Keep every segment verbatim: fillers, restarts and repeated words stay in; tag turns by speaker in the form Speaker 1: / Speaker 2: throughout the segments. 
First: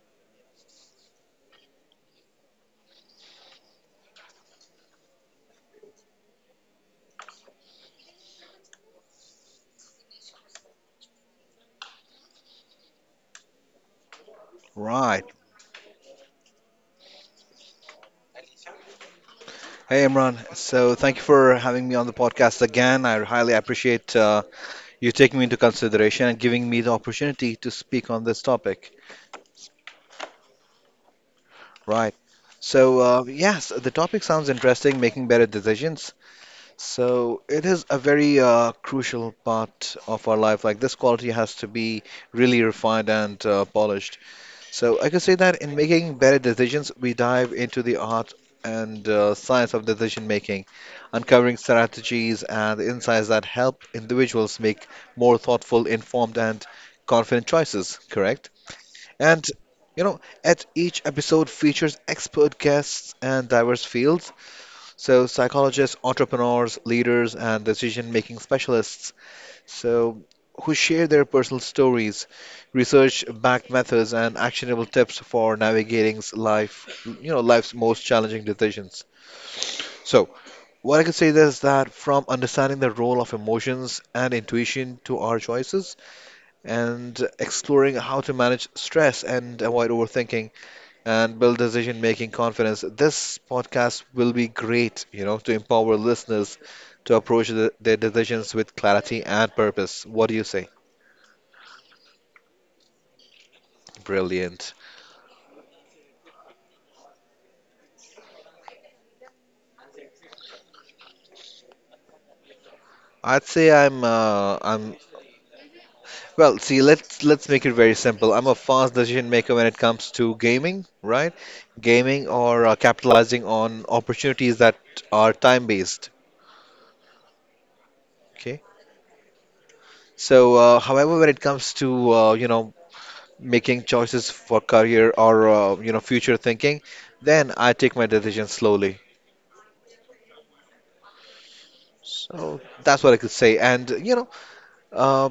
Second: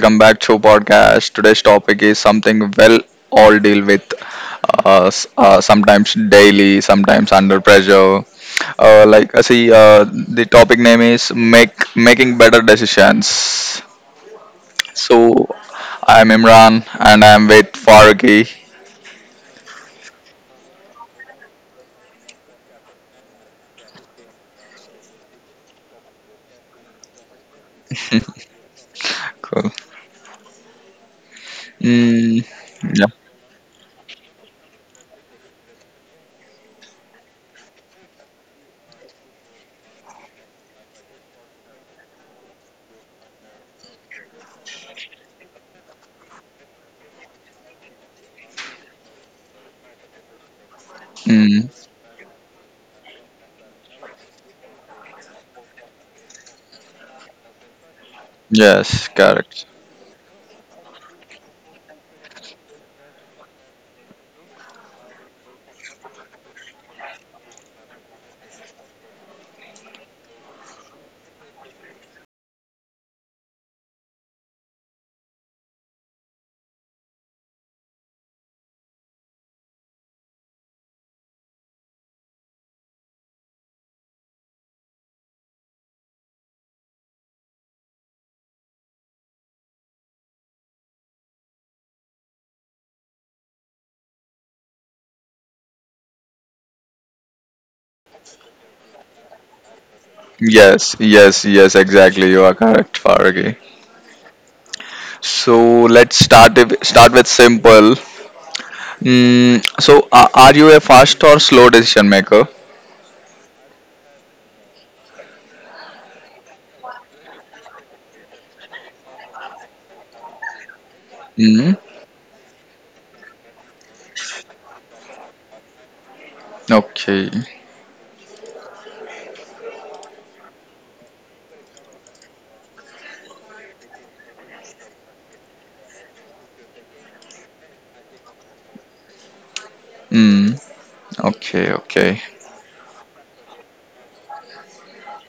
Speaker 1: Welcome back to podcast. Today's topic is something well all deal with uh, s- uh, sometimes daily, sometimes under pressure. Uh, like uh, see uh, The topic name is make making better decisions.
Speaker 2: Right.
Speaker 1: So I'm Imran and I'm with Faragi.
Speaker 2: Hey, Imran. So, thank you for having me on the podcast again. I highly appreciate uh, you taking me into consideration and giving me the opportunity to speak on this topic.
Speaker 1: Cool.
Speaker 2: Right.
Speaker 1: Mm,
Speaker 2: So,
Speaker 1: yeah.
Speaker 2: uh, yes, the topic sounds interesting, making better decisions. So, it is a very uh, crucial part of our life. Like, this quality has to be really refined and uh, polished. So I could say that in making better decisions, we dive into the art and uh, science of decision making, uncovering
Speaker 1: Mm,
Speaker 2: strategies and insights that help individuals make more thoughtful, informed, and confident choices, correct?
Speaker 1: yes,
Speaker 2: And
Speaker 1: correct.
Speaker 2: you know, at each episode features expert guests and diverse fields, so psychologists, entrepreneurs, leaders, and decision making specialists, so, who share their personal stories, research-backed methods, and actionable tips for navigating life, you know, life's most challenging decisions. So, what I could say is that from understanding the role of emotions and intuition to our choices, and exploring how to manage stress and avoid overthinking and build decision-making confidence, this podcast will be great, you know, to empower listeners to approach the, their decisions with clarity and purpose. What do you say?
Speaker 1: Yes, yes, yes, exactly. You are correct, Faragi.
Speaker 2: Brilliant.
Speaker 1: So let's start if, start with simple. Mm, so uh, are you a fast or slow decision maker?
Speaker 2: I'd say I'm uh, I'm well, see, let's let's make it very simple. I'm a fast decision maker when it comes to gaming, right?
Speaker 1: Mm,
Speaker 2: Gaming or uh, capitalizing on opportunities that are time based,
Speaker 1: okay.
Speaker 2: okay? So, uh, however, when it comes to uh, you know making choices for career or uh, you know future thinking, then I take my decisions slowly.
Speaker 1: Mm, okay. Okay.
Speaker 2: So that's what I could say. And you know, uh,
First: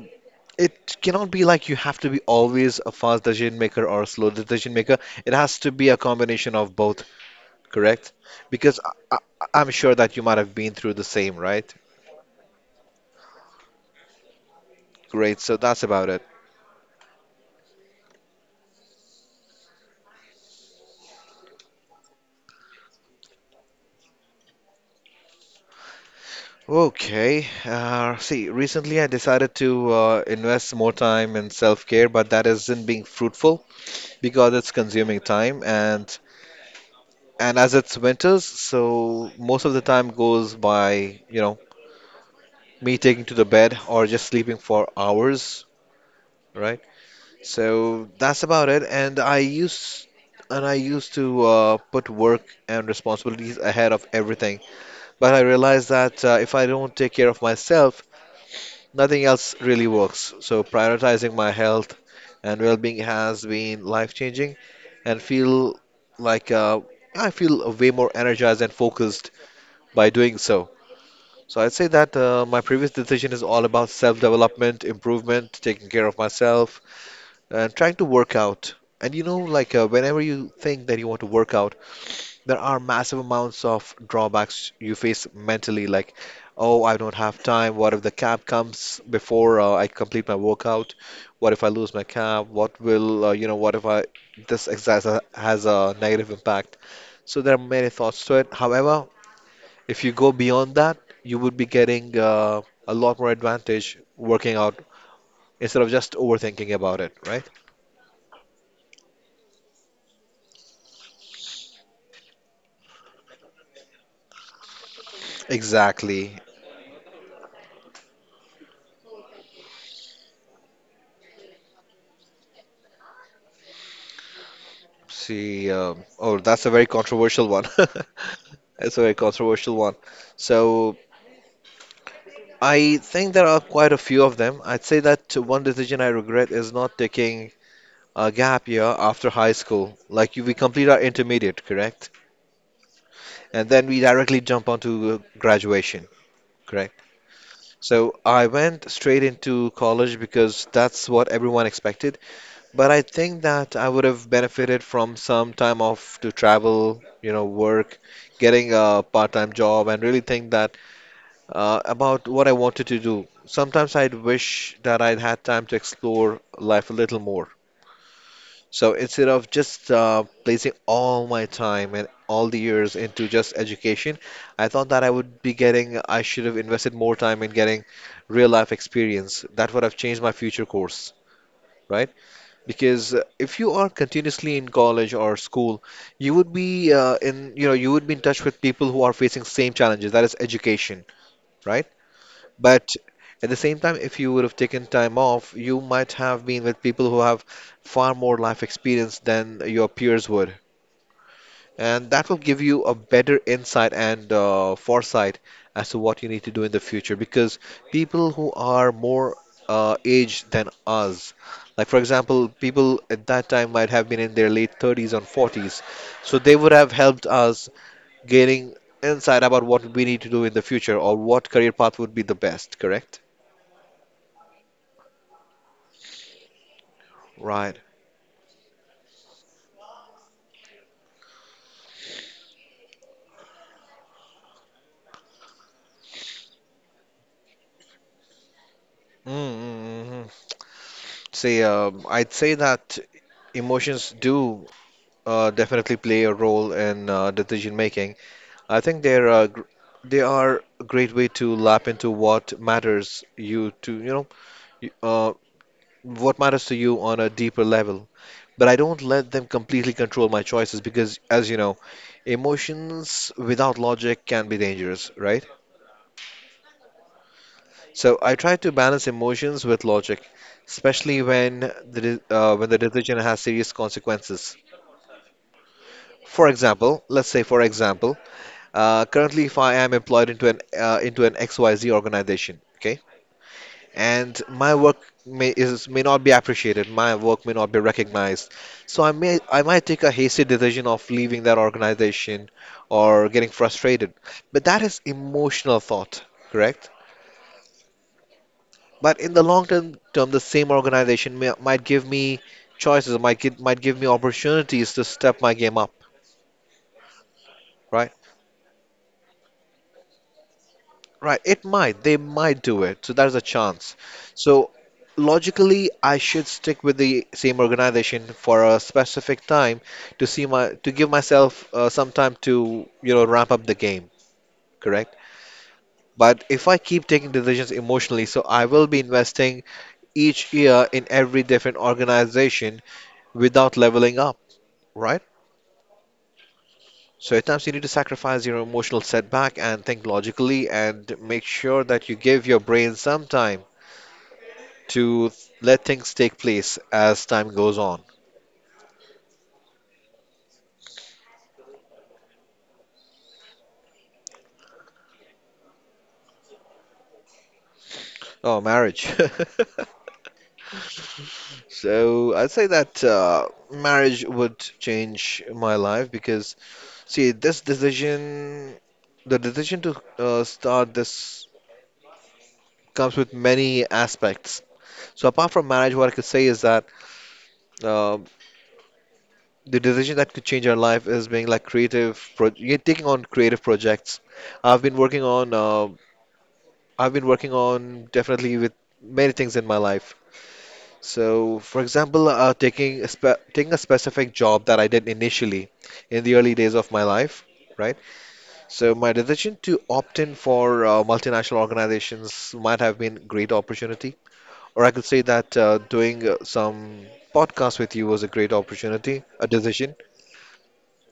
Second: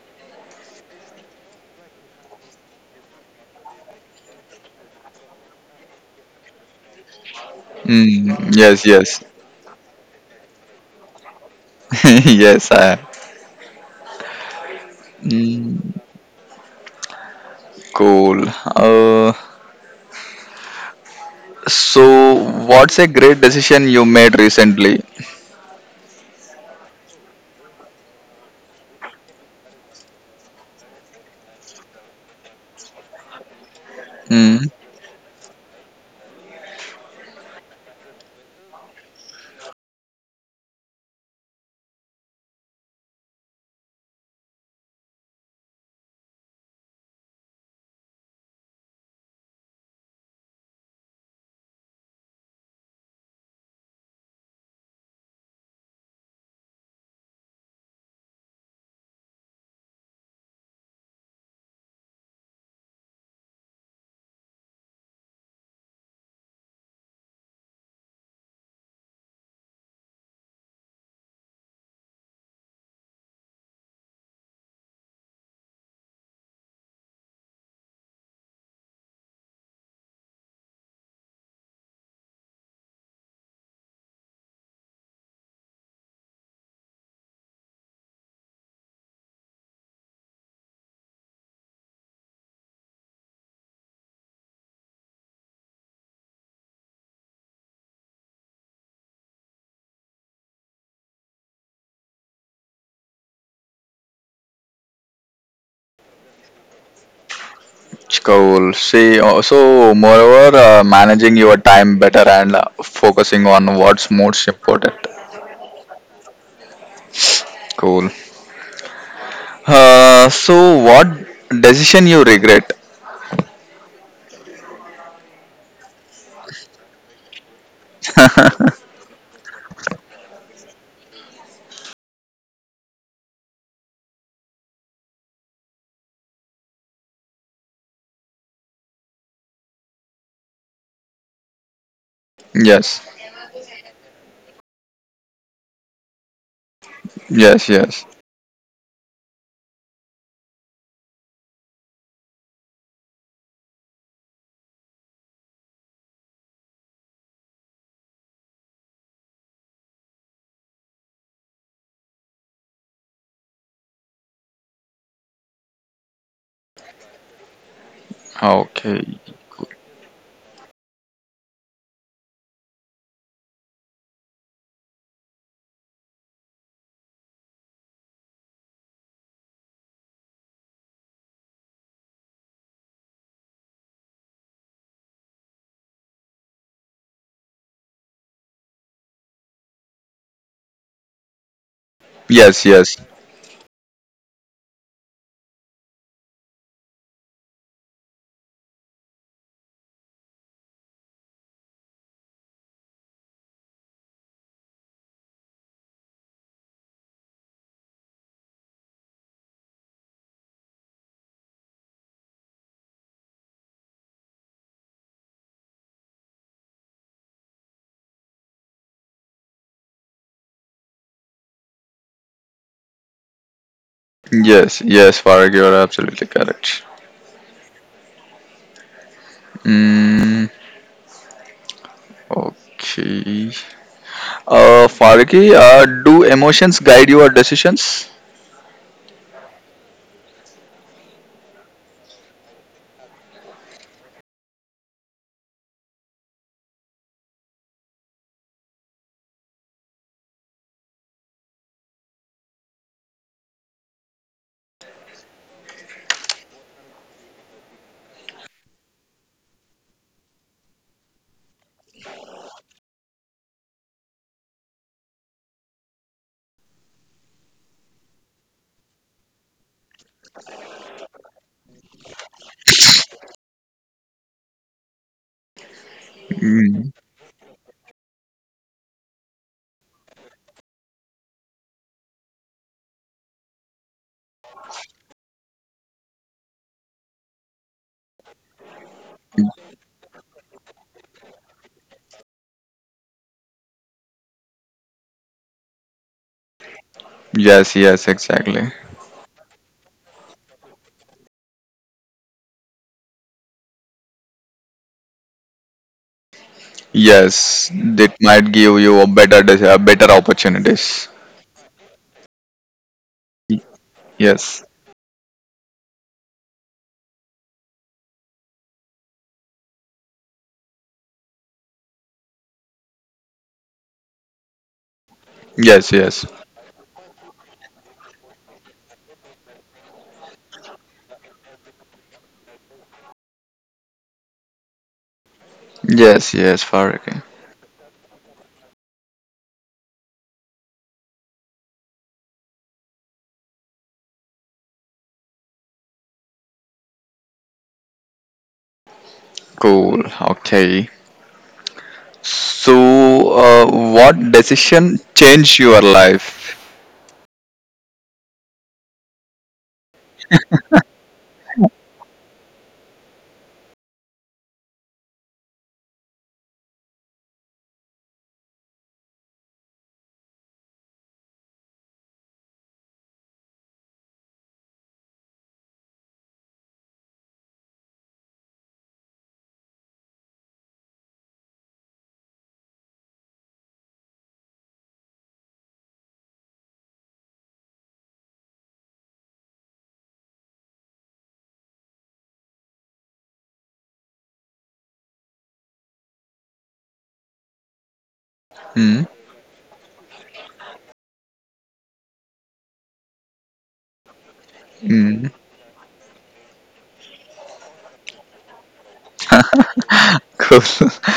Speaker 2: It cannot be like you have to be always a fast decision maker or a slow decision maker. It has to be a combination of both, correct?
Speaker 1: Mm,
Speaker 2: Because
Speaker 1: yes.
Speaker 2: I, I,
Speaker 1: Yes.
Speaker 2: I'm sure that you might have been through the same, right?
Speaker 1: yes. I.
Speaker 2: Great, so that's
Speaker 1: Mm,
Speaker 2: about it.
Speaker 1: cool. Uh, so what's a great decision you made recently?
Speaker 2: Okay, uh, see, recently I decided to uh, invest more time in self-care, but that isn't being fruitful because
Speaker 1: Mm,
Speaker 2: it's consuming time and and as it's winters, so most of the time goes by, you know, me taking to the bed or just sleeping for hours, right? So that's about it. And I used and I used to uh, put work and responsibilities ahead of everything. But I realized that uh, if I don't take care of myself, nothing else really works. So prioritizing my health and well-being has been life-changing, and feel like uh, I feel way more energized and focused by doing so. So I'd say that uh, my previous decision is all about self-development, improvement, taking care of myself and trying to work out. And you know, like uh, whenever you think that you want to work out, there are massive amounts of drawbacks you face mentally, like, oh, I don't have time. What if the cab comes before uh, I complete my workout? What if I lose my cab? What will, uh, you know, what if I this exercise ha- has a negative impact? So there are many thoughts to it. However, if you go beyond that, you would be getting uh, a lot more advantage working out instead of just overthinking about it, right?
Speaker 1: cool. See. uh, So moreover, uh, managing your time better and uh, focusing on what's most important.
Speaker 2: Exactly.
Speaker 1: Cool. Uh, so what decision you regret?
Speaker 2: See, um, oh, that's a very controversial one. It's a very controversial one. So I think there are quite a few of them. I'd say that one decision I regret is not taking a gap year after high school. Like we complete our intermediate, correct?
Speaker 1: Yes,
Speaker 2: And then we directly jump onto graduation, correct?
Speaker 1: yes, yes.
Speaker 2: So I went straight into college because that's what everyone expected. But I think that I would have benefited from some time off to travel, you know, work, getting a part-time job, and really think that uh, about what I wanted to do. Sometimes I'd wish that I'd had time to explore life a little more. So
Speaker 1: Okay.
Speaker 2: instead of just uh, placing all my time and all the years into just education, I thought that I would be getting, I should have invested more time in getting real life experience. That would have changed my future course, right? Because uh, if you are continuously in college or school, you would be uh, in, you know, you would be in touch with people who are facing same challenges, that is education, right?
Speaker 1: Yes, yes,
Speaker 2: But at the same time, if you would have taken time off, you might have been with people who have far more life experience than your peers would. And that will give you a better insight and uh, foresight as to what you need to do in the future. Because people who are more uh, aged than us, like for example, people at that time might have been in their late thirties and forties, so they would have helped us gaining insight about what we need to do in the future or what career path would be the best, correct?
Speaker 1: yes, yes. Farag, you are absolutely correct.
Speaker 2: Right.
Speaker 1: Mm, okay. Uh, Farag, uh, do emotions guide your decisions?
Speaker 2: Mm-hmm. See, um, I'd say that emotions do uh, definitely play a role in uh, decision making. I think they're a, gr- they are a great way to lap into what matters you to, you know, y- uh, what matters to you on a deeper level. But I don't let them completely control my choices because, as you know, emotions without logic can be dangerous, right? So I try to balance emotions with logic, especially when the de- uh, when the decision has serious consequences. For
Speaker 1: Mm,
Speaker 2: example, let's say, for example, uh, currently if I am employed into an uh, into an X Y Z organization, okay, and my work may is may not be appreciated. My work may not be recognized. So I may I might take a hasty decision of leaving that organization or getting frustrated. But that is emotional thought, correct?
Speaker 1: yes, yes, exactly.
Speaker 2: But in the long term, term the same organization may, might give me choices, might gi- might give me opportunities to step my game up,
Speaker 1: Yes,
Speaker 2: right?
Speaker 1: that might give you a better, dec- uh, better opportunities.
Speaker 2: Right, it might. They might do it. So there's a
Speaker 1: Y-
Speaker 2: chance.
Speaker 1: Yes,
Speaker 2: So logically, I should stick with the same organization for a specific time to see my to give myself uh, some time to, you know, ramp up the game, correct?
Speaker 1: yes, yes,
Speaker 2: But if I keep taking decisions emotionally, so I will be investing each year in every different organization without leveling up, right?
Speaker 1: yes, yes. Farag.
Speaker 2: So at times you need to sacrifice your emotional setback and think logically and make sure that you give your brain some time to let things take place as time goes on.
Speaker 1: Cool. Okay. So, uh, what decision changed your life?
Speaker 2: Oh, marriage. So I'd say that uh, marriage would change my life because, see, this decision, the decision to uh, start this comes with many aspects. So apart from marriage, what I could say is that uh, the decision that could change our life is being like creative, pro you taking on creative projects. I've been working on, uh, I've been working on definitely with many things in my life. So, for example, uh, taking a spe taking a specific job that I did initially in the early days of my life, right? So,
Speaker 1: Hmm.
Speaker 2: my decision to opt in for uh, multinational organizations might have been a great opportunity, or I could say
Speaker 1: Hmm.
Speaker 2: that uh, doing uh, some podcast with you was a great opportunity, a decision,
Speaker 1: Cool.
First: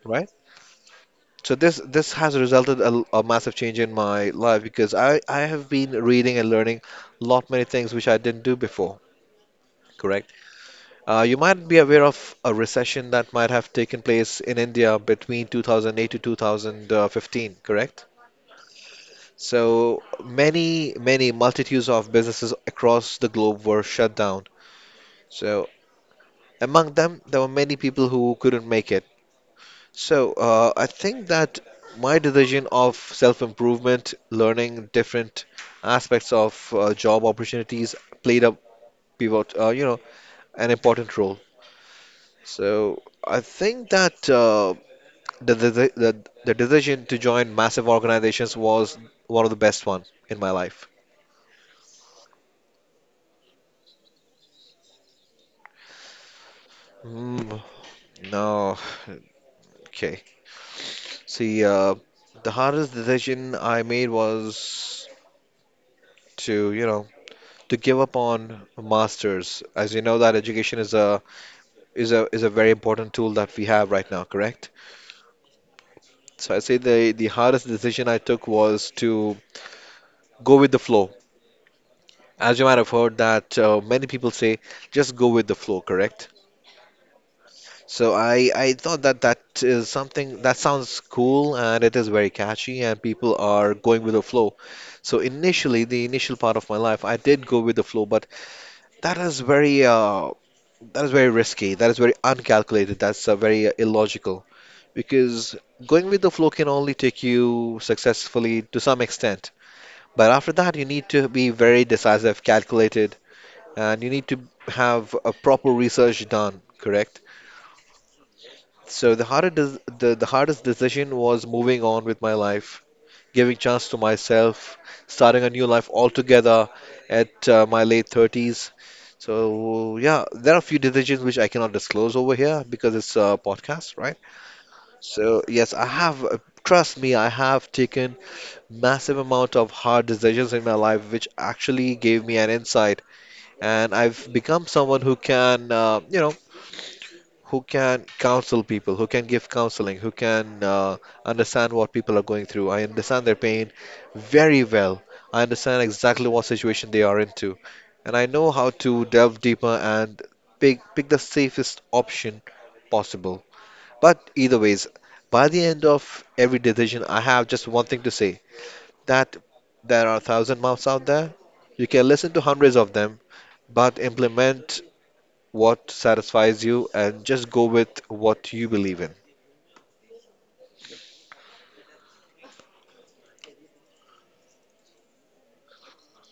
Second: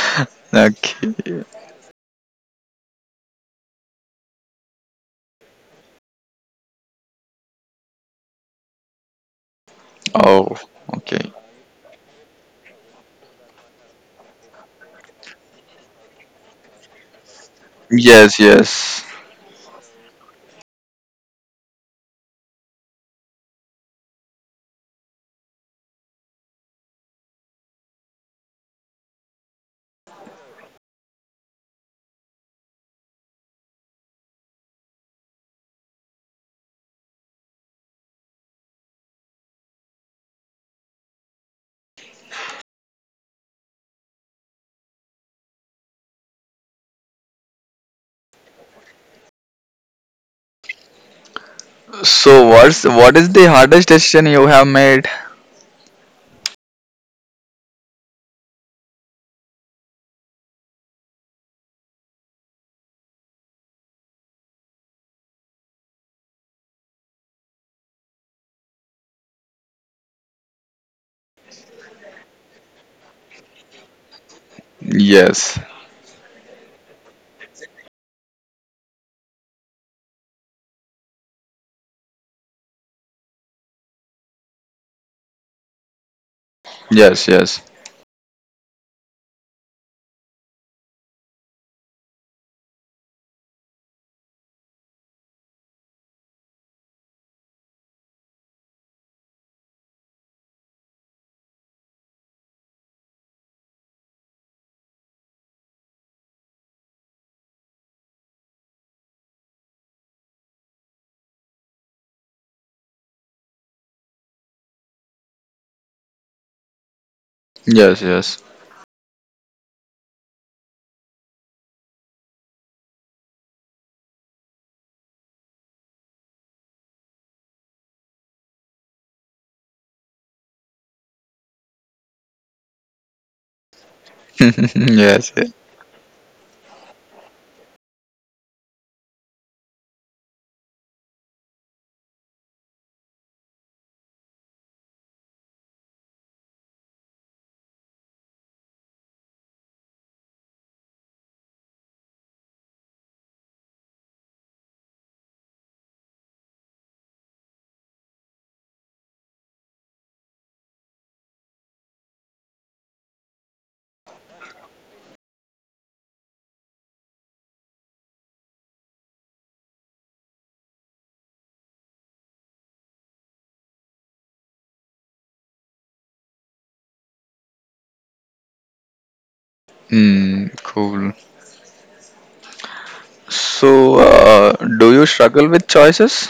Speaker 2: right?
Speaker 1: okay.
Speaker 2: So this this has resulted a, a massive change in my life because I I have been reading and learning a lot many things which I didn't do before, correct?
Speaker 1: Oh.
Speaker 2: Uh,
Speaker 1: Okay.
Speaker 2: you might be aware of a recession that might have taken place in India between two thousand eight to two thousand fifteen, correct?
Speaker 1: Yes. Yes.
Speaker 2: So many, many multitudes of businesses across the globe were shut down. So among them, there were many people who couldn't make it. So uh, I think that my decision of self-improvement, learning different aspects of uh, job opportunities played a pivot, uh, you know, an important role. So I think that uh, The, the, the, the the decision to join massive organizations was one of the best ones in my life.
Speaker 1: So, what's what is the hardest decision you have made?
Speaker 2: Mm, no, okay. See, uh, the hardest decision I made was to, you know, to give up on a masters. As you know, that education is a is a is a very important tool that we have right now, correct?
Speaker 1: Yes.
Speaker 2: So I say the the hardest decision I took was to go with the flow. As you might have heard that uh, many people say, just go with the flow, correct?
Speaker 1: Yes. Yes.
Speaker 2: So I I thought that that is something that sounds cool and it is very catchy and people are going with the flow. So initially, the initial part of my life, I did go with the flow, but that is very uh, that is very risky. That is very uncalculated. That's uh, very uh, illogical because going with the flow can only take you successfully to some extent. But after that, you need to be very decisive, calculated, and you need to have a proper research done, correct?
Speaker 1: Yes. Yes.
Speaker 2: So the hardest des- the, the hardest decision was moving on with my life, giving chance to myself, starting a new life altogether at uh, my late thirties. So yeah, there are a few decisions which I cannot disclose over here because it's a podcast, right?
Speaker 1: yes.
Speaker 2: So
Speaker 1: yes.
Speaker 2: yes, I have, uh, trust me, I have taken massive amount of hard decisions in my life, which actually gave me an insight, and I've become someone who can, uh, you know, who can counsel people, who can give counseling, who can uh, understand what people are going through. I understand their pain very well. I understand exactly what situation they are into, and I know how to delve deeper and pick pick the safest option possible. But either ways, by the end of every decision, I have just one thing to say: that there are a thousand mouths out there. You can listen to hundreds of them, but implement what satisfies you and just go with what you believe in.
Speaker 1: Hmm. Cool. So, uh, do you struggle with choices?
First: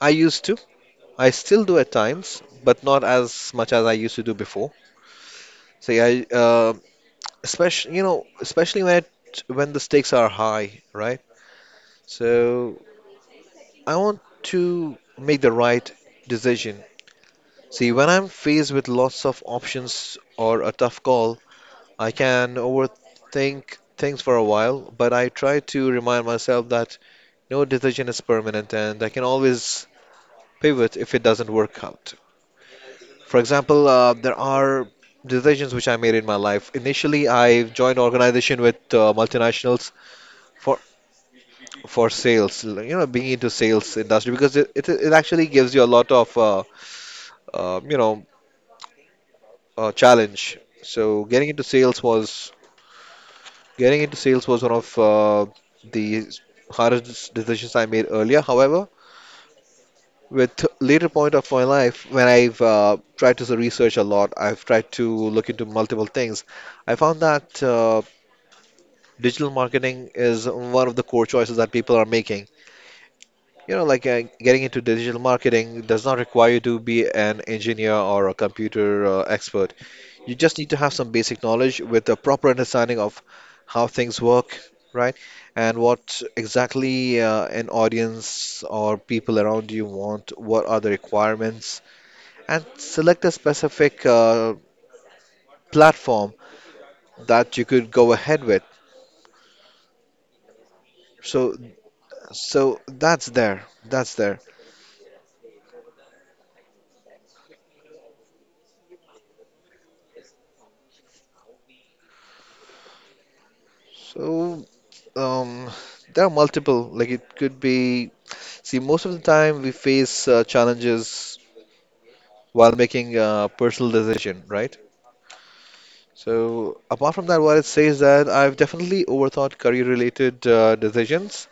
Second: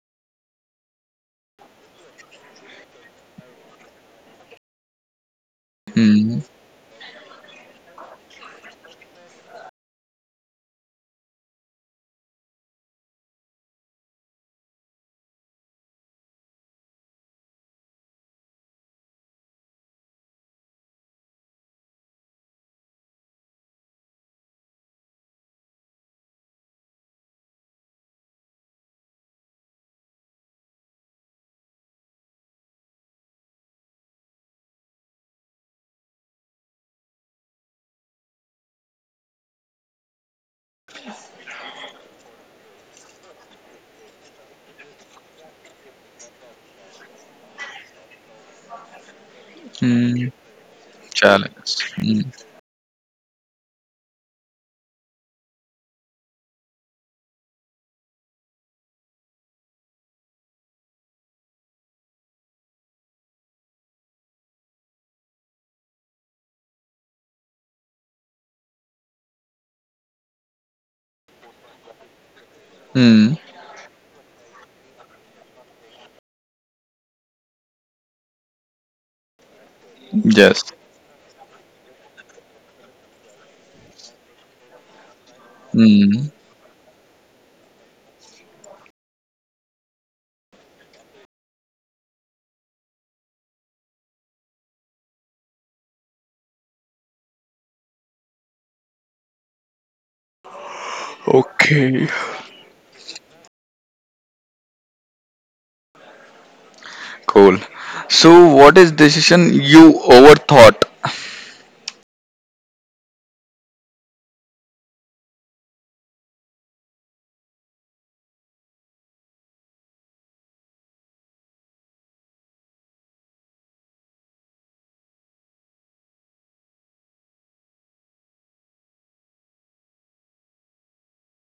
Speaker 2: I used to. I still do at times, but not as much as I used to do before. So yeah,
Speaker 1: Hmm.
Speaker 2: uh, especially you know, especially when it, when the stakes are high, right? So I want to make the right decision. See, when I'm faced with lots of options or a tough call, I can overthink things for a while, but I try to remind myself that no decision is permanent and I can always pivot if it doesn't work out. For example, uh, there are decisions which I made in my life. Initially, I joined organization with uh, multinationals for for sales. l- You know, being into sales industry because it it, it actually gives you a lot of uh, uh, you know uh,
Speaker 1: Hmm.
Speaker 2: challenge. So getting
Speaker 1: Challenge.
Speaker 2: into sales
Speaker 1: Hmm.
Speaker 2: was getting into sales was one of uh, the hardest decisions I made earlier. However, with later point of my life when I've uh, tried to research a lot, I've tried to look into multiple things. I found that uh, digital marketing is one of the core choices that people are making.
Speaker 1: Hmm.
Speaker 2: You know, like uh, getting into digital marketing does not require you to be an engineer or a computer uh, expert. You just
Speaker 1: Yes.
Speaker 2: need to have some basic knowledge with a proper understanding of how things work, right? And what
Speaker 1: Hmm.
Speaker 2: exactly uh, an audience or people around you want, what are the requirements and select a specific uh, platform that you could go ahead with. So,
Speaker 1: Okay.
Speaker 2: so that's there. That's there.
Speaker 1: Cool. So, what is decision you overthought?
Speaker 2: So, um, there are multiple. Like it could be. See, most of the time we face uh, challenges while making a personal decision, right? So, apart from that, what it says that I've definitely overthought career-related uh, decisions.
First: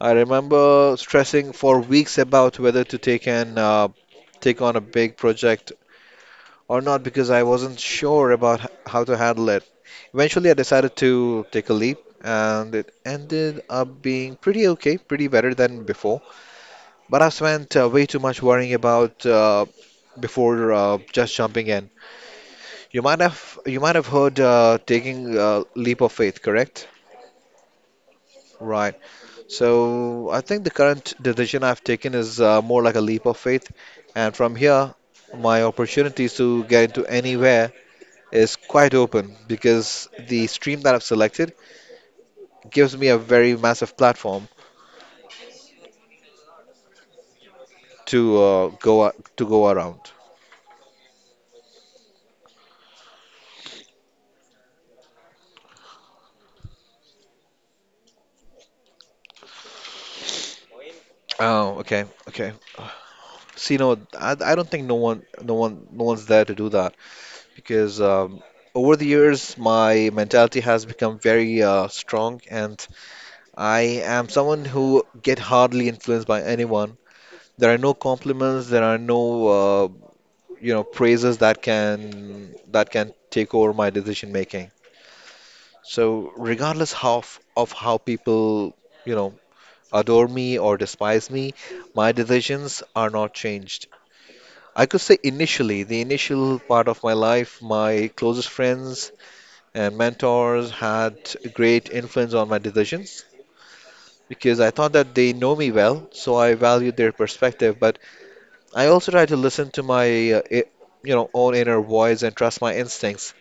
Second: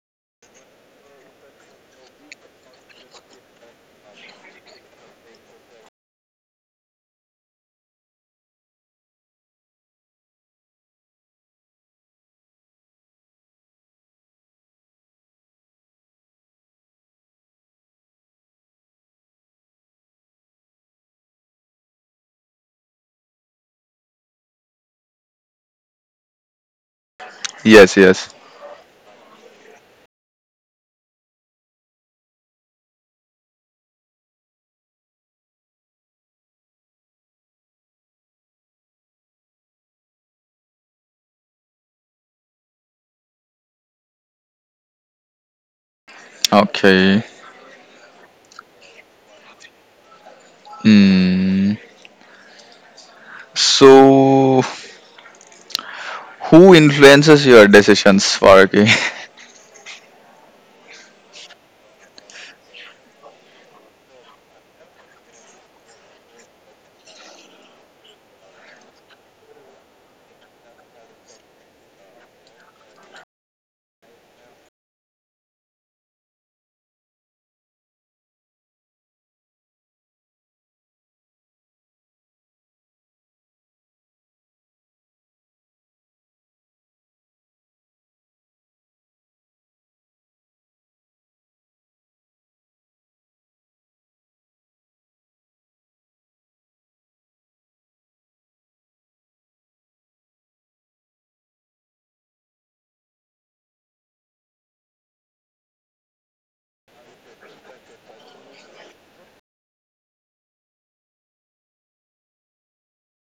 Speaker 2: I remember stressing for weeks about whether to take an uh, take on a big project or not because I wasn't sure about h- how to handle it. Eventually, I decided to take a leap, and it ended up being pretty okay, pretty better than before. But I spent uh, way too much worrying about uh, before uh, just jumping in. You might have you might have heard uh, taking a leap of faith, correct?
Speaker 1: Yes, yes.
Speaker 2: Right. So I think the current decision I've taken is uh, more like a leap of faith, and from here, my opportunities to get into anywhere is quite open because the stream that I've selected gives me a very massive platform
Speaker 1: Okay.
Speaker 2: to uh, go to go around.
Speaker 1: Hmm. So, who influences your decisions, Faraki?
Speaker 2: Oh, okay, okay. See, no, I, I don't think no one, no one, no one's there to do that because um, over the years my mentality has become very uh, strong, and I am someone who get hardly influenced by anyone. There are no compliments, there are no uh, you know praises that can that can take over my decision making. So regardless how f- of how people, you know, adore me or despise me, my decisions are not changed. I could say initially, the initial part of my life, my closest friends and mentors had a great influence on my decisions because I thought that they know me well, so I valued their perspective. But I also try to listen to my, uh, i- you know, own inner voice and trust my instincts.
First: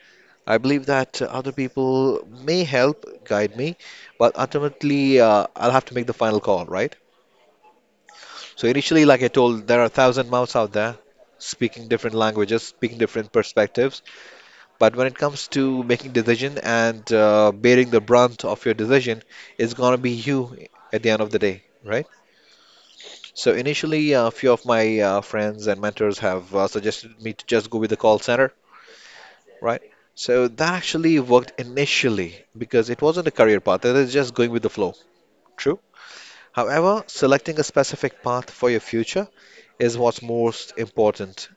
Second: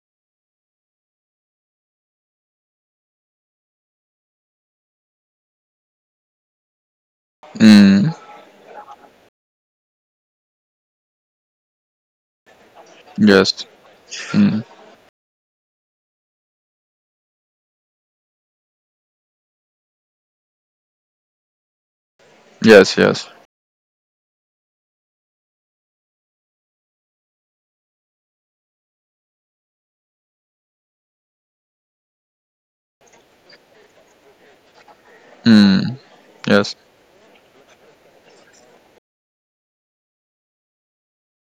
Speaker 2: I believe that uh, other people may help guide me, but ultimately uh, I'll have to make the final call, right?
Speaker 1: Hmm.
Speaker 2: So initially, like I told, there are a thousand mouths out there speaking different languages, speaking different
Speaker 1: Yes.
Speaker 2: perspectives.
Speaker 1: Hmm.
Speaker 2: But when it comes to making decision and uh, bearing the brunt of your decision, it's gonna be you at the end of the day, right?
Speaker 1: Yes, yes.
Speaker 2: So initially, a few of my uh, friends and mentors have uh, suggested me to just go with the call center right? So that actually worked initially because it wasn't a career path, it is just going with the flow. True.
Speaker 1: Hmm. Yes.
Speaker 2: However, selecting a specific path for your future is what's most important.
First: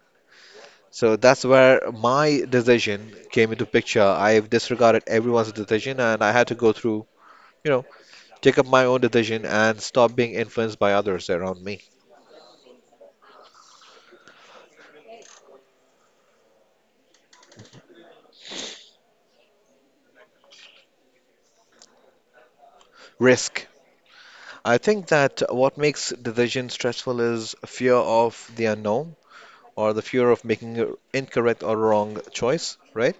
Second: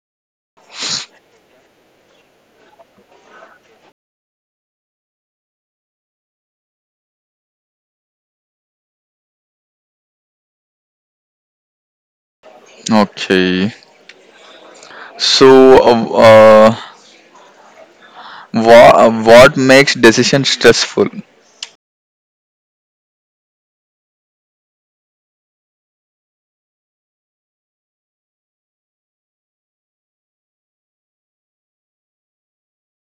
Speaker 2: So that's where my decision came into picture. I've disregarded everyone's decision and I had to go through, you know, take up my own decision and stop being influenced by others around me.
Speaker 1: Okay. So, uh, uh, wha- what makes decision stressful?
Speaker 2: Risk. I think that what makes decision stressful is fear of the unknown or the fear of making an incorrect or wrong choice, right?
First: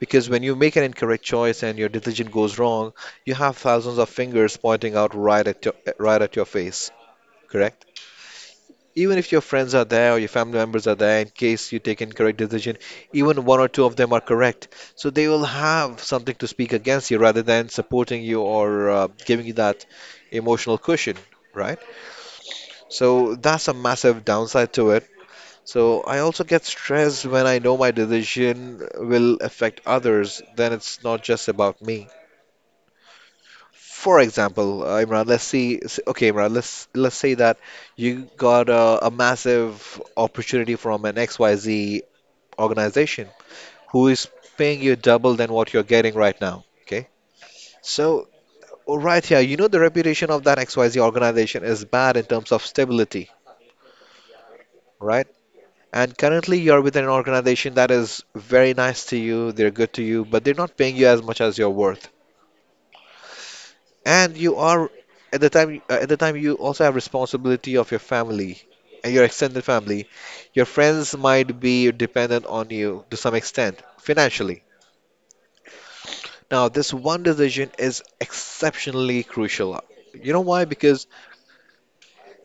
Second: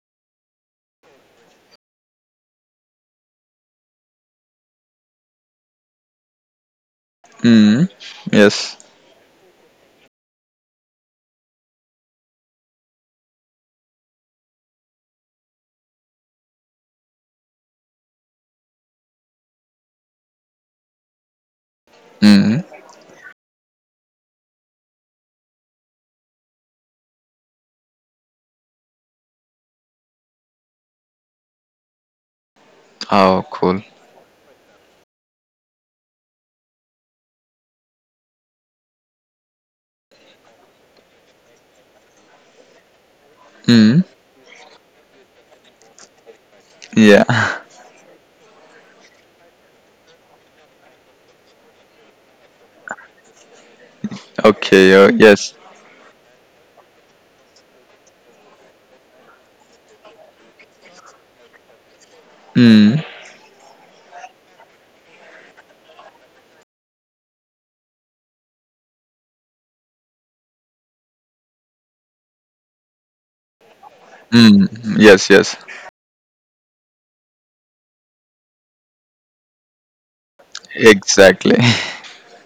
Speaker 2: Because when you make an incorrect choice and your decision goes wrong, you have thousands of fingers pointing out right at your right at your face,
Speaker 1: Hmm.
Speaker 2: correct?
Speaker 1: Yes.
Speaker 2: Even if your friends are there or your family members are there, in case you take incorrect decision, even one or two of them are correct, so they will have something to speak against you rather than supporting you or uh, giving you that emotional cushion, right?
Speaker 1: Hmm.
Speaker 2: So that's a massive downside to it so I also get stressed when I know my decision will affect others, then it's not just about me.
Speaker 1: Oh, cool.
Speaker 2: For example, uh, Imran, let's see, s- okay, Imran, let's let's say that you got a, a massive opportunity from an X Y Z organization
Speaker 1: Hmm.
Speaker 2: who is paying you double than what you're getting right now, okay?
Speaker 1: Yeah.
Speaker 2: So right here, you know the reputation of that X Y Z organization is bad in terms of stability,
Speaker 1: Okay. Uh,
Speaker 2: right?
Speaker 1: yes.
Speaker 2: And currently, you're with an organization that is very nice to you, they're good to you, but they're not paying you as much as you're worth.
Speaker 1: Hmm.
Speaker 2: And you are at the time uh, at the time you also have responsibility of your family and your extended family. Your friends might be dependent on you to some extent financially.
Speaker 1: Mm, yes, yes.
Speaker 2: Now, this one decision is exceptionally crucial. You know why? Because
Speaker 1: Exactly.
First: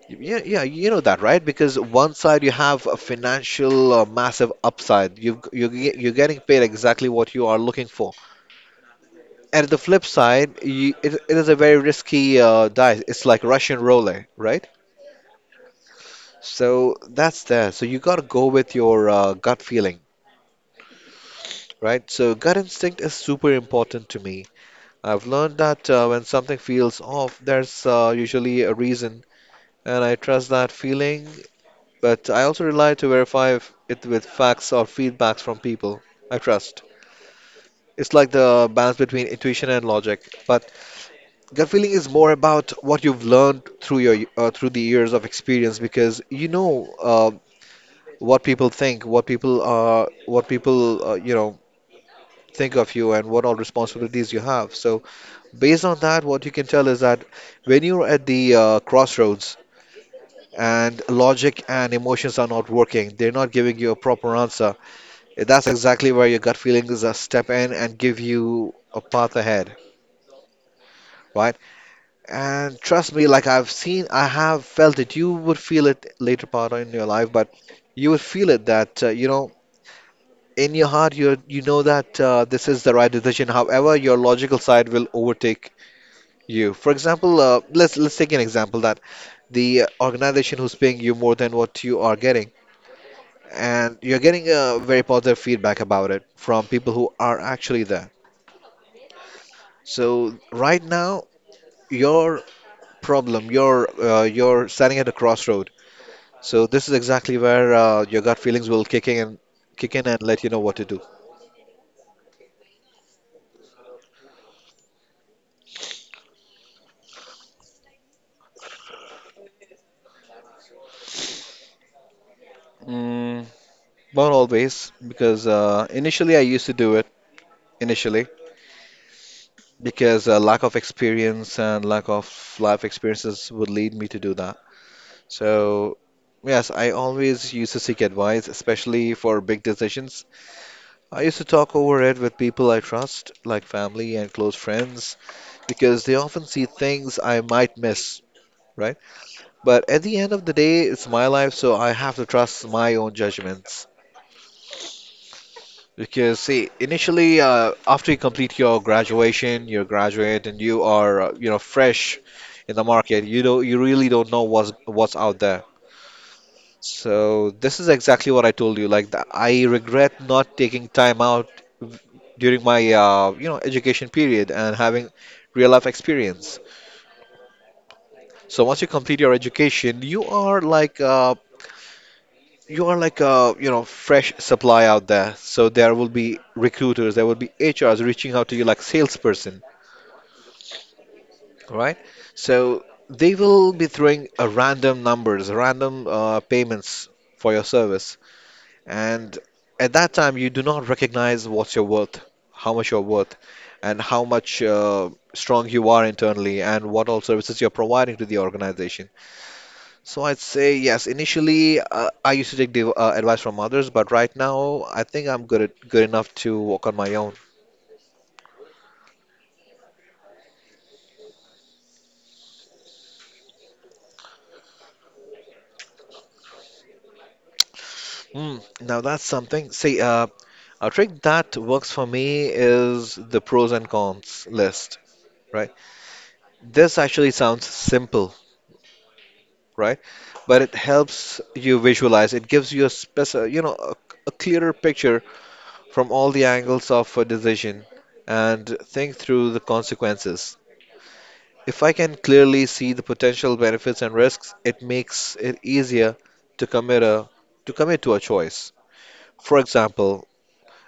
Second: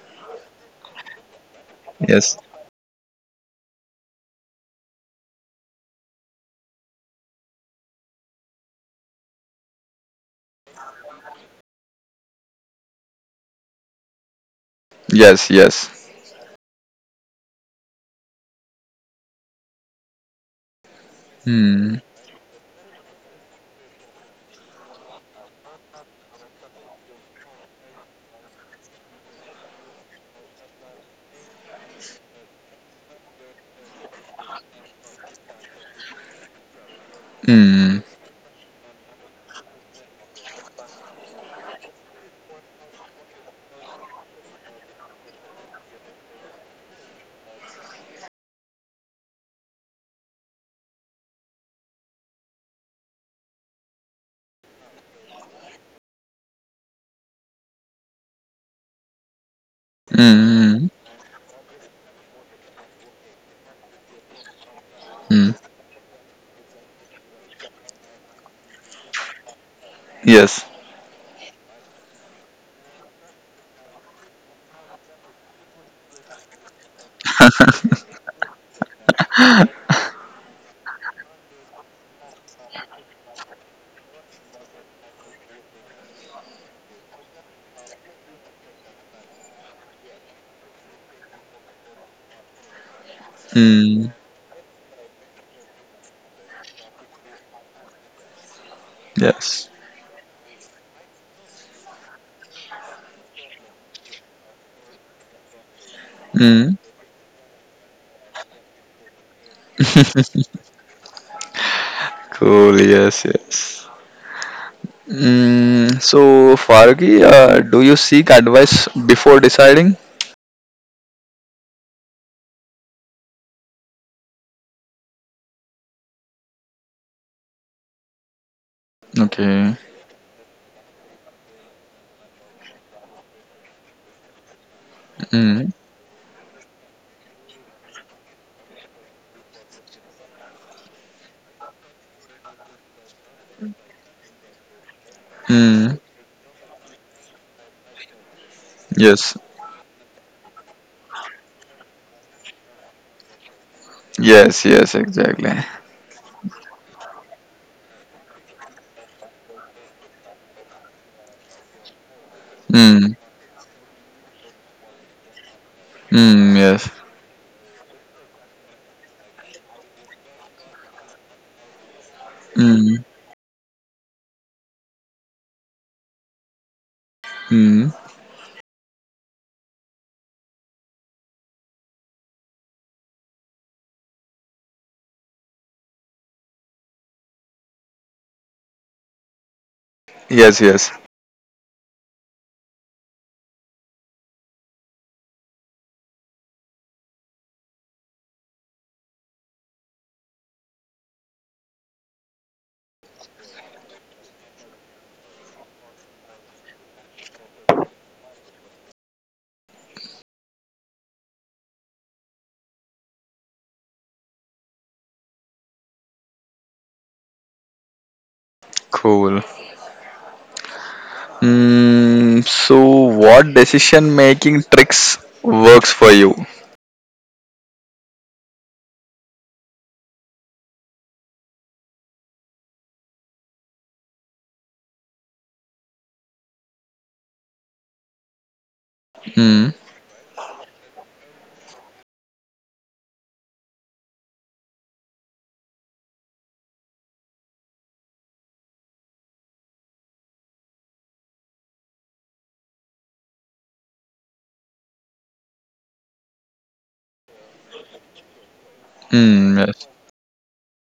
Speaker 2: yeah, yeah, you know that, right? Because one
Speaker 1: Yes.
Speaker 2: side you have a financial uh, massive upside. You you ge- you're getting paid exactly what you are looking for. And the flip side, you, it, it is a very risky uh, dice. It's like Russian roulette, right?
Speaker 1: Yes. Yes.
Speaker 2: So that's there. So you got to go with your uh, gut feeling,
Speaker 1: Hmm.
Speaker 2: right? So gut instinct is super important to me. I've learned that uh, when something feels off, there's uh, usually a reason, and I trust that feeling but I also rely to verify if it with facts or feedbacks from people I trust.
Speaker 1: Hmm.
Speaker 2: It's like the balance between intuition and logic, but gut feeling is more about what you've learned through your uh, through the years of experience because you know uh, what people think, what people uh, what people uh, you know think of you, and what all responsibilities you have. So based on that, what you can tell is that when you're at the uh, crossroads
Speaker 1: Hmm.
Speaker 2: and logic and emotions are not working, they're not giving you a proper answer.
Speaker 1: Hmm.
Speaker 2: That's exactly where your gut feelings uh, step in and give you a path ahead,
Speaker 1: Yes.
Speaker 2: right? And trust me, like I've seen, I have felt it. You would feel it later part in your life, but you would feel it that uh, you know in your heart you you know that uh, this is the right decision. However, your logical side will overtake you. For example, uh, let's let's take an example that the organization who's paying you more than what you are getting, and
Speaker 1: Hmm.
Speaker 2: you're getting a very positive feedback about it from people who are actually there.
Speaker 1: Yes.
Speaker 2: So right now, your problem, you're uh, you're standing at a crossroad. So
Speaker 1: Hmm.
Speaker 2: this is exactly where uh, your gut feelings will kick in and kick in and let you know what to do.
Speaker 1: Cool. Yes. Yes. Mm. So, Fargi, uh, do you seek advice before deciding?
Speaker 2: Mm, not always, because uh, initially I used to do it initially
Speaker 1: Okay.
Speaker 2: because uh, lack of experience and lack of life experiences would lead me to do that.
Speaker 1: Mm.
Speaker 2: So yes, I always used to seek advice, especially for big decisions. I used to talk over it with people I trust, like family and close friends
Speaker 1: Mm.
Speaker 2: because they often see things I might miss, right?
Speaker 1: Yes.
Speaker 2: But at the end of the day, it's my life, so I have to trust my own judgments.
Speaker 1: Yes. Yes. Exactly.
Speaker 2: Because, see, initially, uh, after you complete your graduation, you're graduate, and you are, uh, you know, fresh in the
Speaker 1: Mm.
Speaker 2: market, you don't, you really don't know what's what's out there.
Speaker 1: Mm. Yes.
Speaker 2: So this is exactly what I told you. Like, the, I regret not taking time out during my,
Speaker 1: Mm.
Speaker 2: uh, you know, education period and having real life experience.
Speaker 1: Mm.
Speaker 2: So once you complete your education, you are like uh, you are like a you know fresh supply out there. So there will be recruiters, there will be H Rs reaching out to you like salesperson,
Speaker 1: Yes. Yes.
Speaker 2: right? So they will be throwing a random numbers, random uh, payments for your service, and at that time you do not recognize what's your worth, how much you're worth, and how much uh, strong you are internally, and what all services you're providing to the organization. So I'd say yes. Initially, uh, I used to take the uh, advice from others, but right now, I think I'm good at, good enough to walk on my own.
Speaker 1: Cool. Mm, so, what decision making tricks works for you?
Speaker 2: Hmm. Now that's something. See, uh, a trick that works for me is the pros and cons list, right? This actually sounds simple,
Speaker 1: Mm,
Speaker 2: right? But it helps you visualize. It gives you a speci you know, a, a clearer picture from all the angles of a decision and think through the consequences. If I can clearly see the potential benefits and risks, it makes it easier to commit a to commit to a choice. For
Speaker 1: mm, yes.
Speaker 2: example,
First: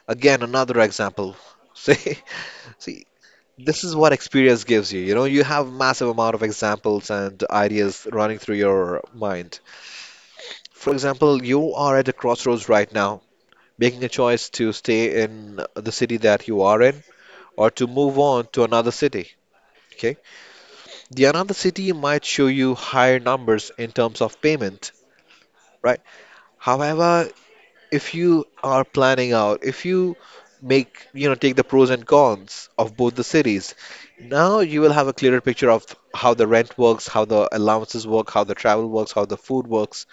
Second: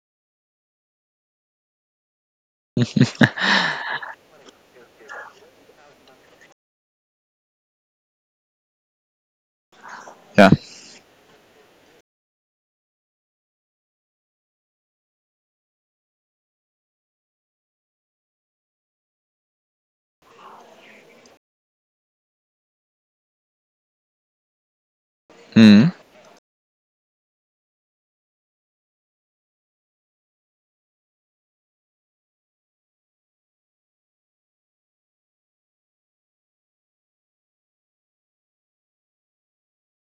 Speaker 2: again another example. See, see, this is what experience gives you. You know, you have massive amount of examples and ideas running through your mind.
Speaker 1: Yeah.
Speaker 2: For example, you are at a crossroads right now, making a choice to stay in the city that you are in or to move on to another city. Okay. The another city might show you higher numbers in terms of payment,
Speaker 1: Mm,
Speaker 2: right? However, if you are planning out, if you make, you know, take the pros and cons of both the cities, now you will have a clearer picture of how the rent works, how the allowances work, how the travel works, how the food works,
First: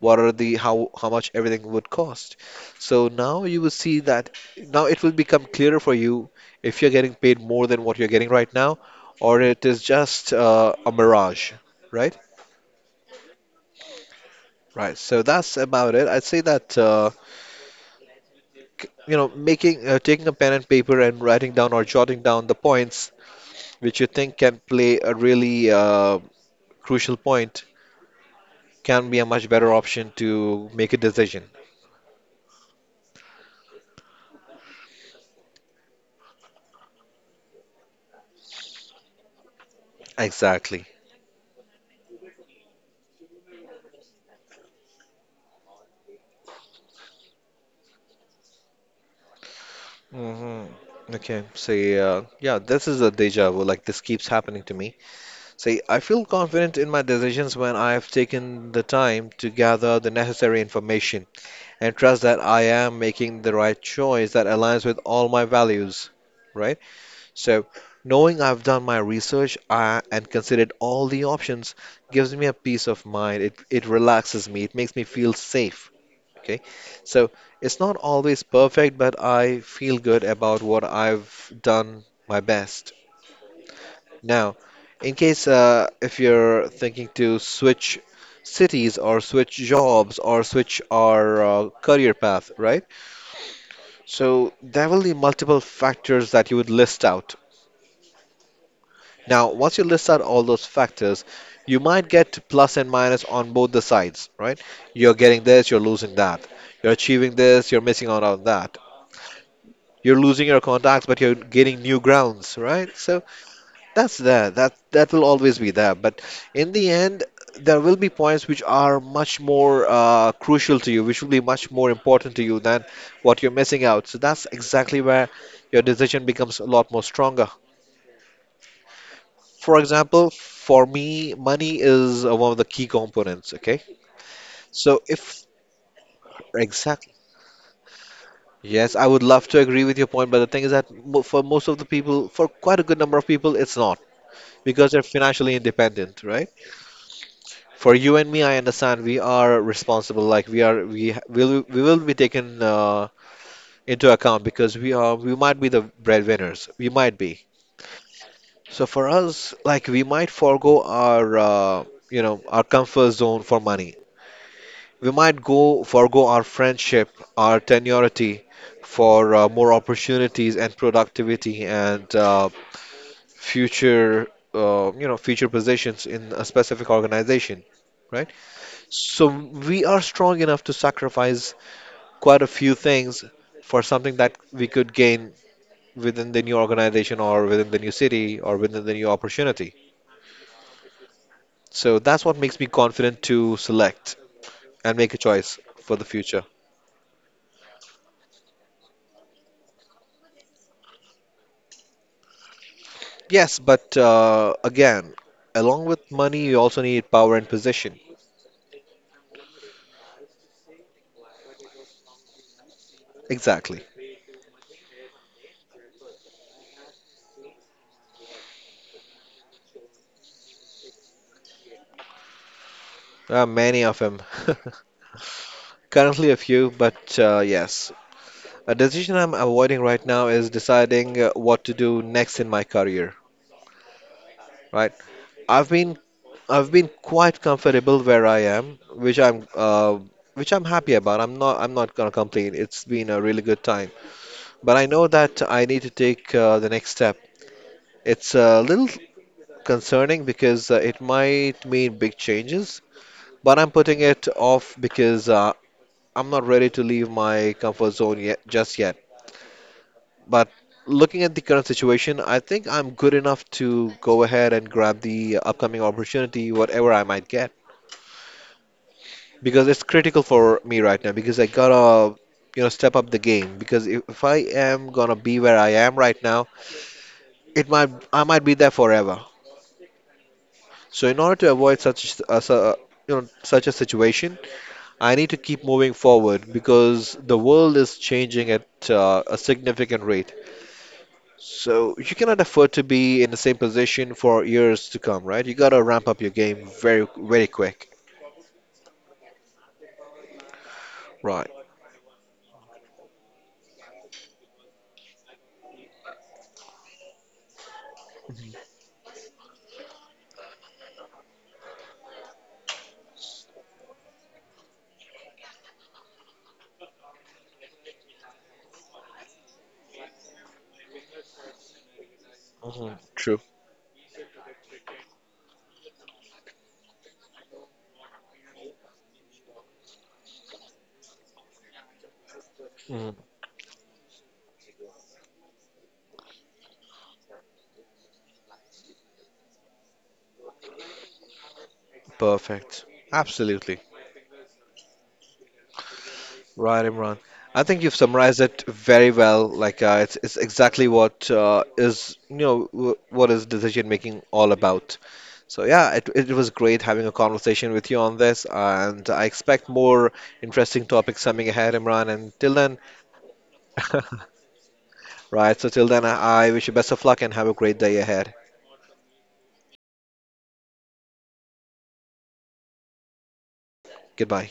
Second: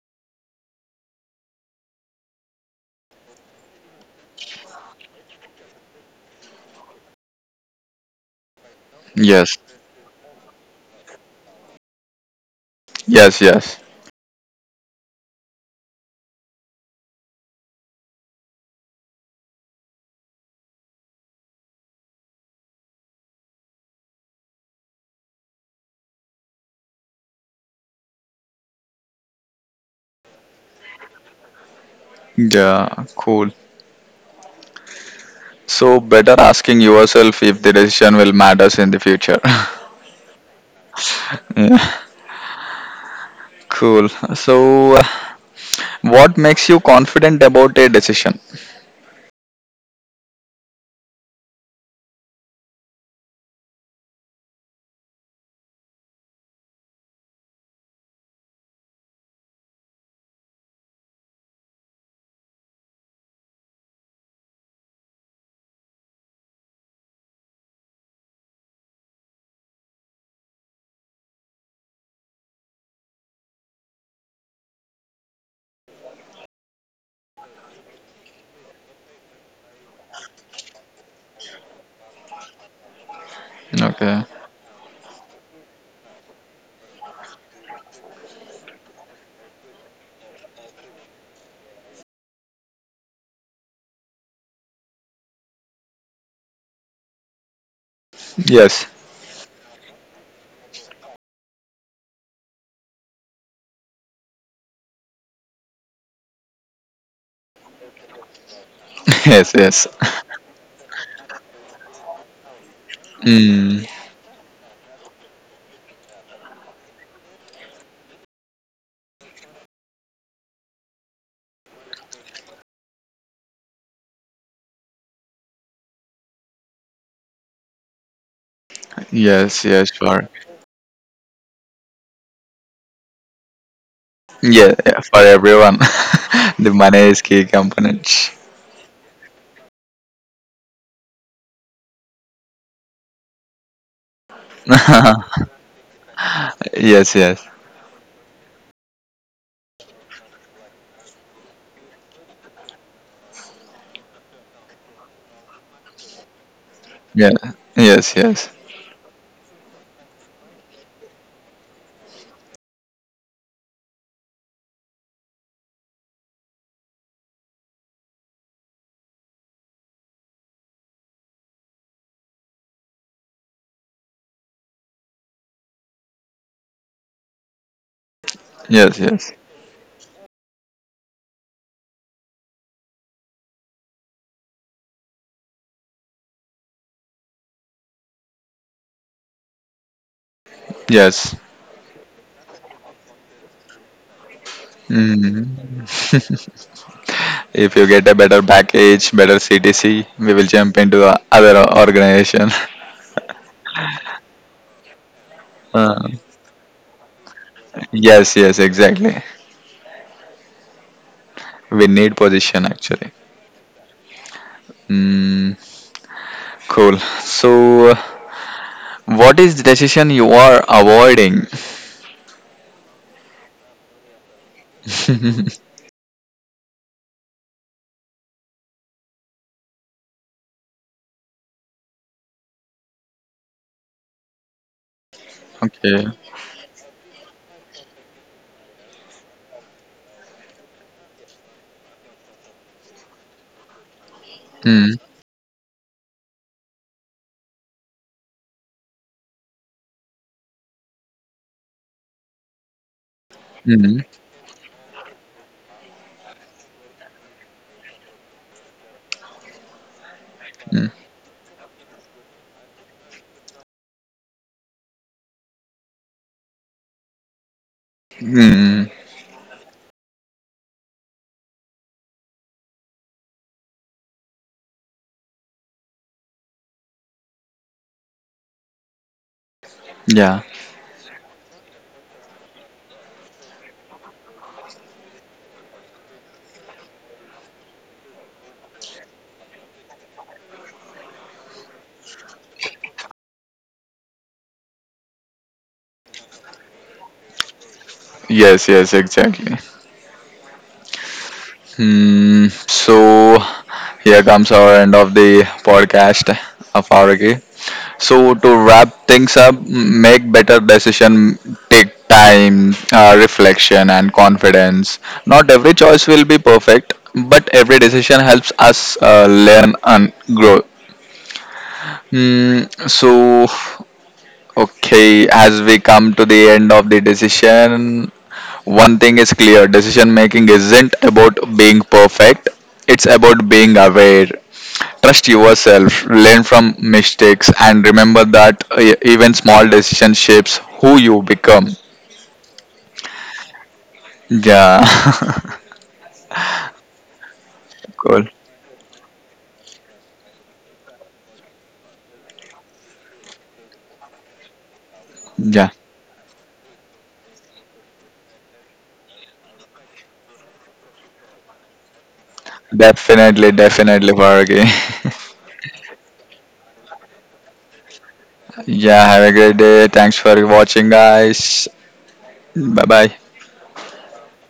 Speaker 2: what are the how how much everything would cost. So now you will see that now it will become clearer for you if you're getting paid more than what you're getting right now, or
Speaker 1: yes.
Speaker 2: it is just uh, a mirage, right?
Speaker 1: Yes. Yes.
Speaker 2: Right. So that's about it. I'd say that. Uh, you know making uh, taking a pen and paper and writing down or jotting down the points which you think can play a really uh, crucial point can be a much better option to make a decision
Speaker 1: Yeah. Cool. So, better asking yourself if the decision will matters in the future.
Speaker 2: exactly.
Speaker 1: yeah. Cool. So, uh, what makes you confident about a decision?
Speaker 2: Hmm. Okay, so yeah, yeah, this is a deja vu. Like this keeps happening to me. See, I feel confident in my decisions when I have taken the time to gather the necessary information and trust that I am making the right choice that aligns with all my values, right? So, knowing I've done my research uh, and considered all the options gives me a peace of mind. It, it relaxes me, it makes me feel safe. Okay, so it's not always perfect, but I feel good about what I've done my best.
Speaker 1: Okay.
Speaker 2: Now, in case uh, if you're thinking to switch cities or switch jobs or switch our uh, career path, right? So, there will be multiple factors that you would list out.
Speaker 1: Yes.
Speaker 2: Now, once you list out all those factors, you might get plus and minus on both the sides, right? You're getting this, you're losing that. You're achieving this, you're missing out on that.
Speaker 1: Yes. Yes.
Speaker 2: You're losing your contacts, but you're gaining new grounds, right? So
Speaker 1: Mm,
Speaker 2: that's there. That that will always be there. But in the end, there will be points which are much more uh, crucial to you, which will be much more important to you than what you're missing out. So that's exactly where your decision becomes a lot more stronger.
Speaker 1: yes.
Speaker 2: For
Speaker 1: Yes. Sure.
Speaker 2: example, for me, money is uh, one of the key components, okay?
Speaker 1: Yeah, yeah,
Speaker 2: So
Speaker 1: for
Speaker 2: if
Speaker 1: everyone. the money
Speaker 2: exactly,
Speaker 1: is key component.
Speaker 2: yes, I would love to agree with your point, but the thing is that mo- for most of the people, for quite a good number of people, it's not because they're financially independent, right?
Speaker 1: Yes, yes.
Speaker 2: For you and me, I understand we are responsible, like we are, we ha- will, we will be taken uh, into account because we are, we might be the breadwinners, we might
Speaker 1: Yeah.
Speaker 2: be.
Speaker 1: Yes. Yes.
Speaker 2: So for us, like we might forego our, uh, you know, our comfort zone for money. We might go forego our friendship, our tenuity, for uh, more opportunities and productivity and uh, future, uh, you know, future positions in a specific organization, right?
Speaker 1: Yes.
Speaker 2: So
Speaker 1: Yes.
Speaker 2: we are strong enough to sacrifice quite a few things for something that we could gain within the new organization or within the new city or within the new opportunity.
Speaker 1: Yes.
Speaker 2: So that's what makes me confident to select and make a choice for the future.
Speaker 1: If you get a better package, better C T C, we will jump into the other organization.
Speaker 2: Yes, but uh, again, along with
Speaker 1: Uh,
Speaker 2: money, you also need power and position.
Speaker 1: yes. Yes. Exactly. We need position actually.
Speaker 2: Exactly.
Speaker 1: Cool. So, uh, what is the decision you are avoiding?
Speaker 2: There are many of them. Currently, a few, but uh, yes. A decision I'm avoiding right now is deciding uh, what to do next in my career, right? I've been
Speaker 1: Okay.
Speaker 2: I've been quite comfortable where I am, which I'm uh, which I'm happy about. I'm not I'm not gonna complain. It's been a really good time, but I
Speaker 1: Mm.
Speaker 2: know that I need to take uh, the next step. It's a little concerning because uh, it might mean big changes, but I'm putting
Speaker 1: Mm.
Speaker 2: it off because uh, I'm not ready to leave my comfort zone yet, just yet. But
Speaker 1: Mm.
Speaker 2: looking at the current situation, I think I'm good enough to go ahead and grab the upcoming opportunity, whatever I might get,
Speaker 1: Mm.
Speaker 2: because it's critical for me right now because I gotta, you know, step up the game because if, if I am gonna be where I am right now, it might I might be there forever.
Speaker 1: Yeah.
Speaker 2: So in order to avoid such uh, su- you know such a situation, I need to keep moving forward because the world is changing at uh, a significant rate. So you cannot afford to be in the same position for years to come, right? You gotta ramp up your game very, very quick.
Speaker 1: Yes. Yes. Exactly.
Speaker 2: Right.
Speaker 1: Hmm. So, here comes our end of the podcast of Auragi. So to wrap things up, m- make better decision, take time, uh, reflection, and confidence. Not every choice will be perfect, but every decision helps us uh, learn and grow. Mm,
Speaker 2: True.
Speaker 1: so, okay, as we come to the end of the decision, one thing is clear: decision making isn't about being perfect. It's
Speaker 2: Mm,
Speaker 1: about being aware. Trust yourself, learn from mistakes, and remember that uh, even small decisions shapes who you become.
Speaker 2: perfect. Absolutely.
Speaker 1: Yeah,
Speaker 2: Right, Imran. I think you've
Speaker 1: cool.
Speaker 2: summarized it very well. Like uh, it's it's exactly what uh, is you know w what is decision making all about. So
Speaker 1: Yeah,
Speaker 2: yeah, it it was great having a conversation with you on this, and I expect more interesting topics coming ahead, Imran. And till then,
Speaker 1: definitely, definitely, Faragi.
Speaker 2: right? So till then, I I wish you best of luck and have a great day ahead.
Speaker 1: Yeah, have a great day. Thanks for watching, guys. Bye bye.
Speaker 2: Goodbye.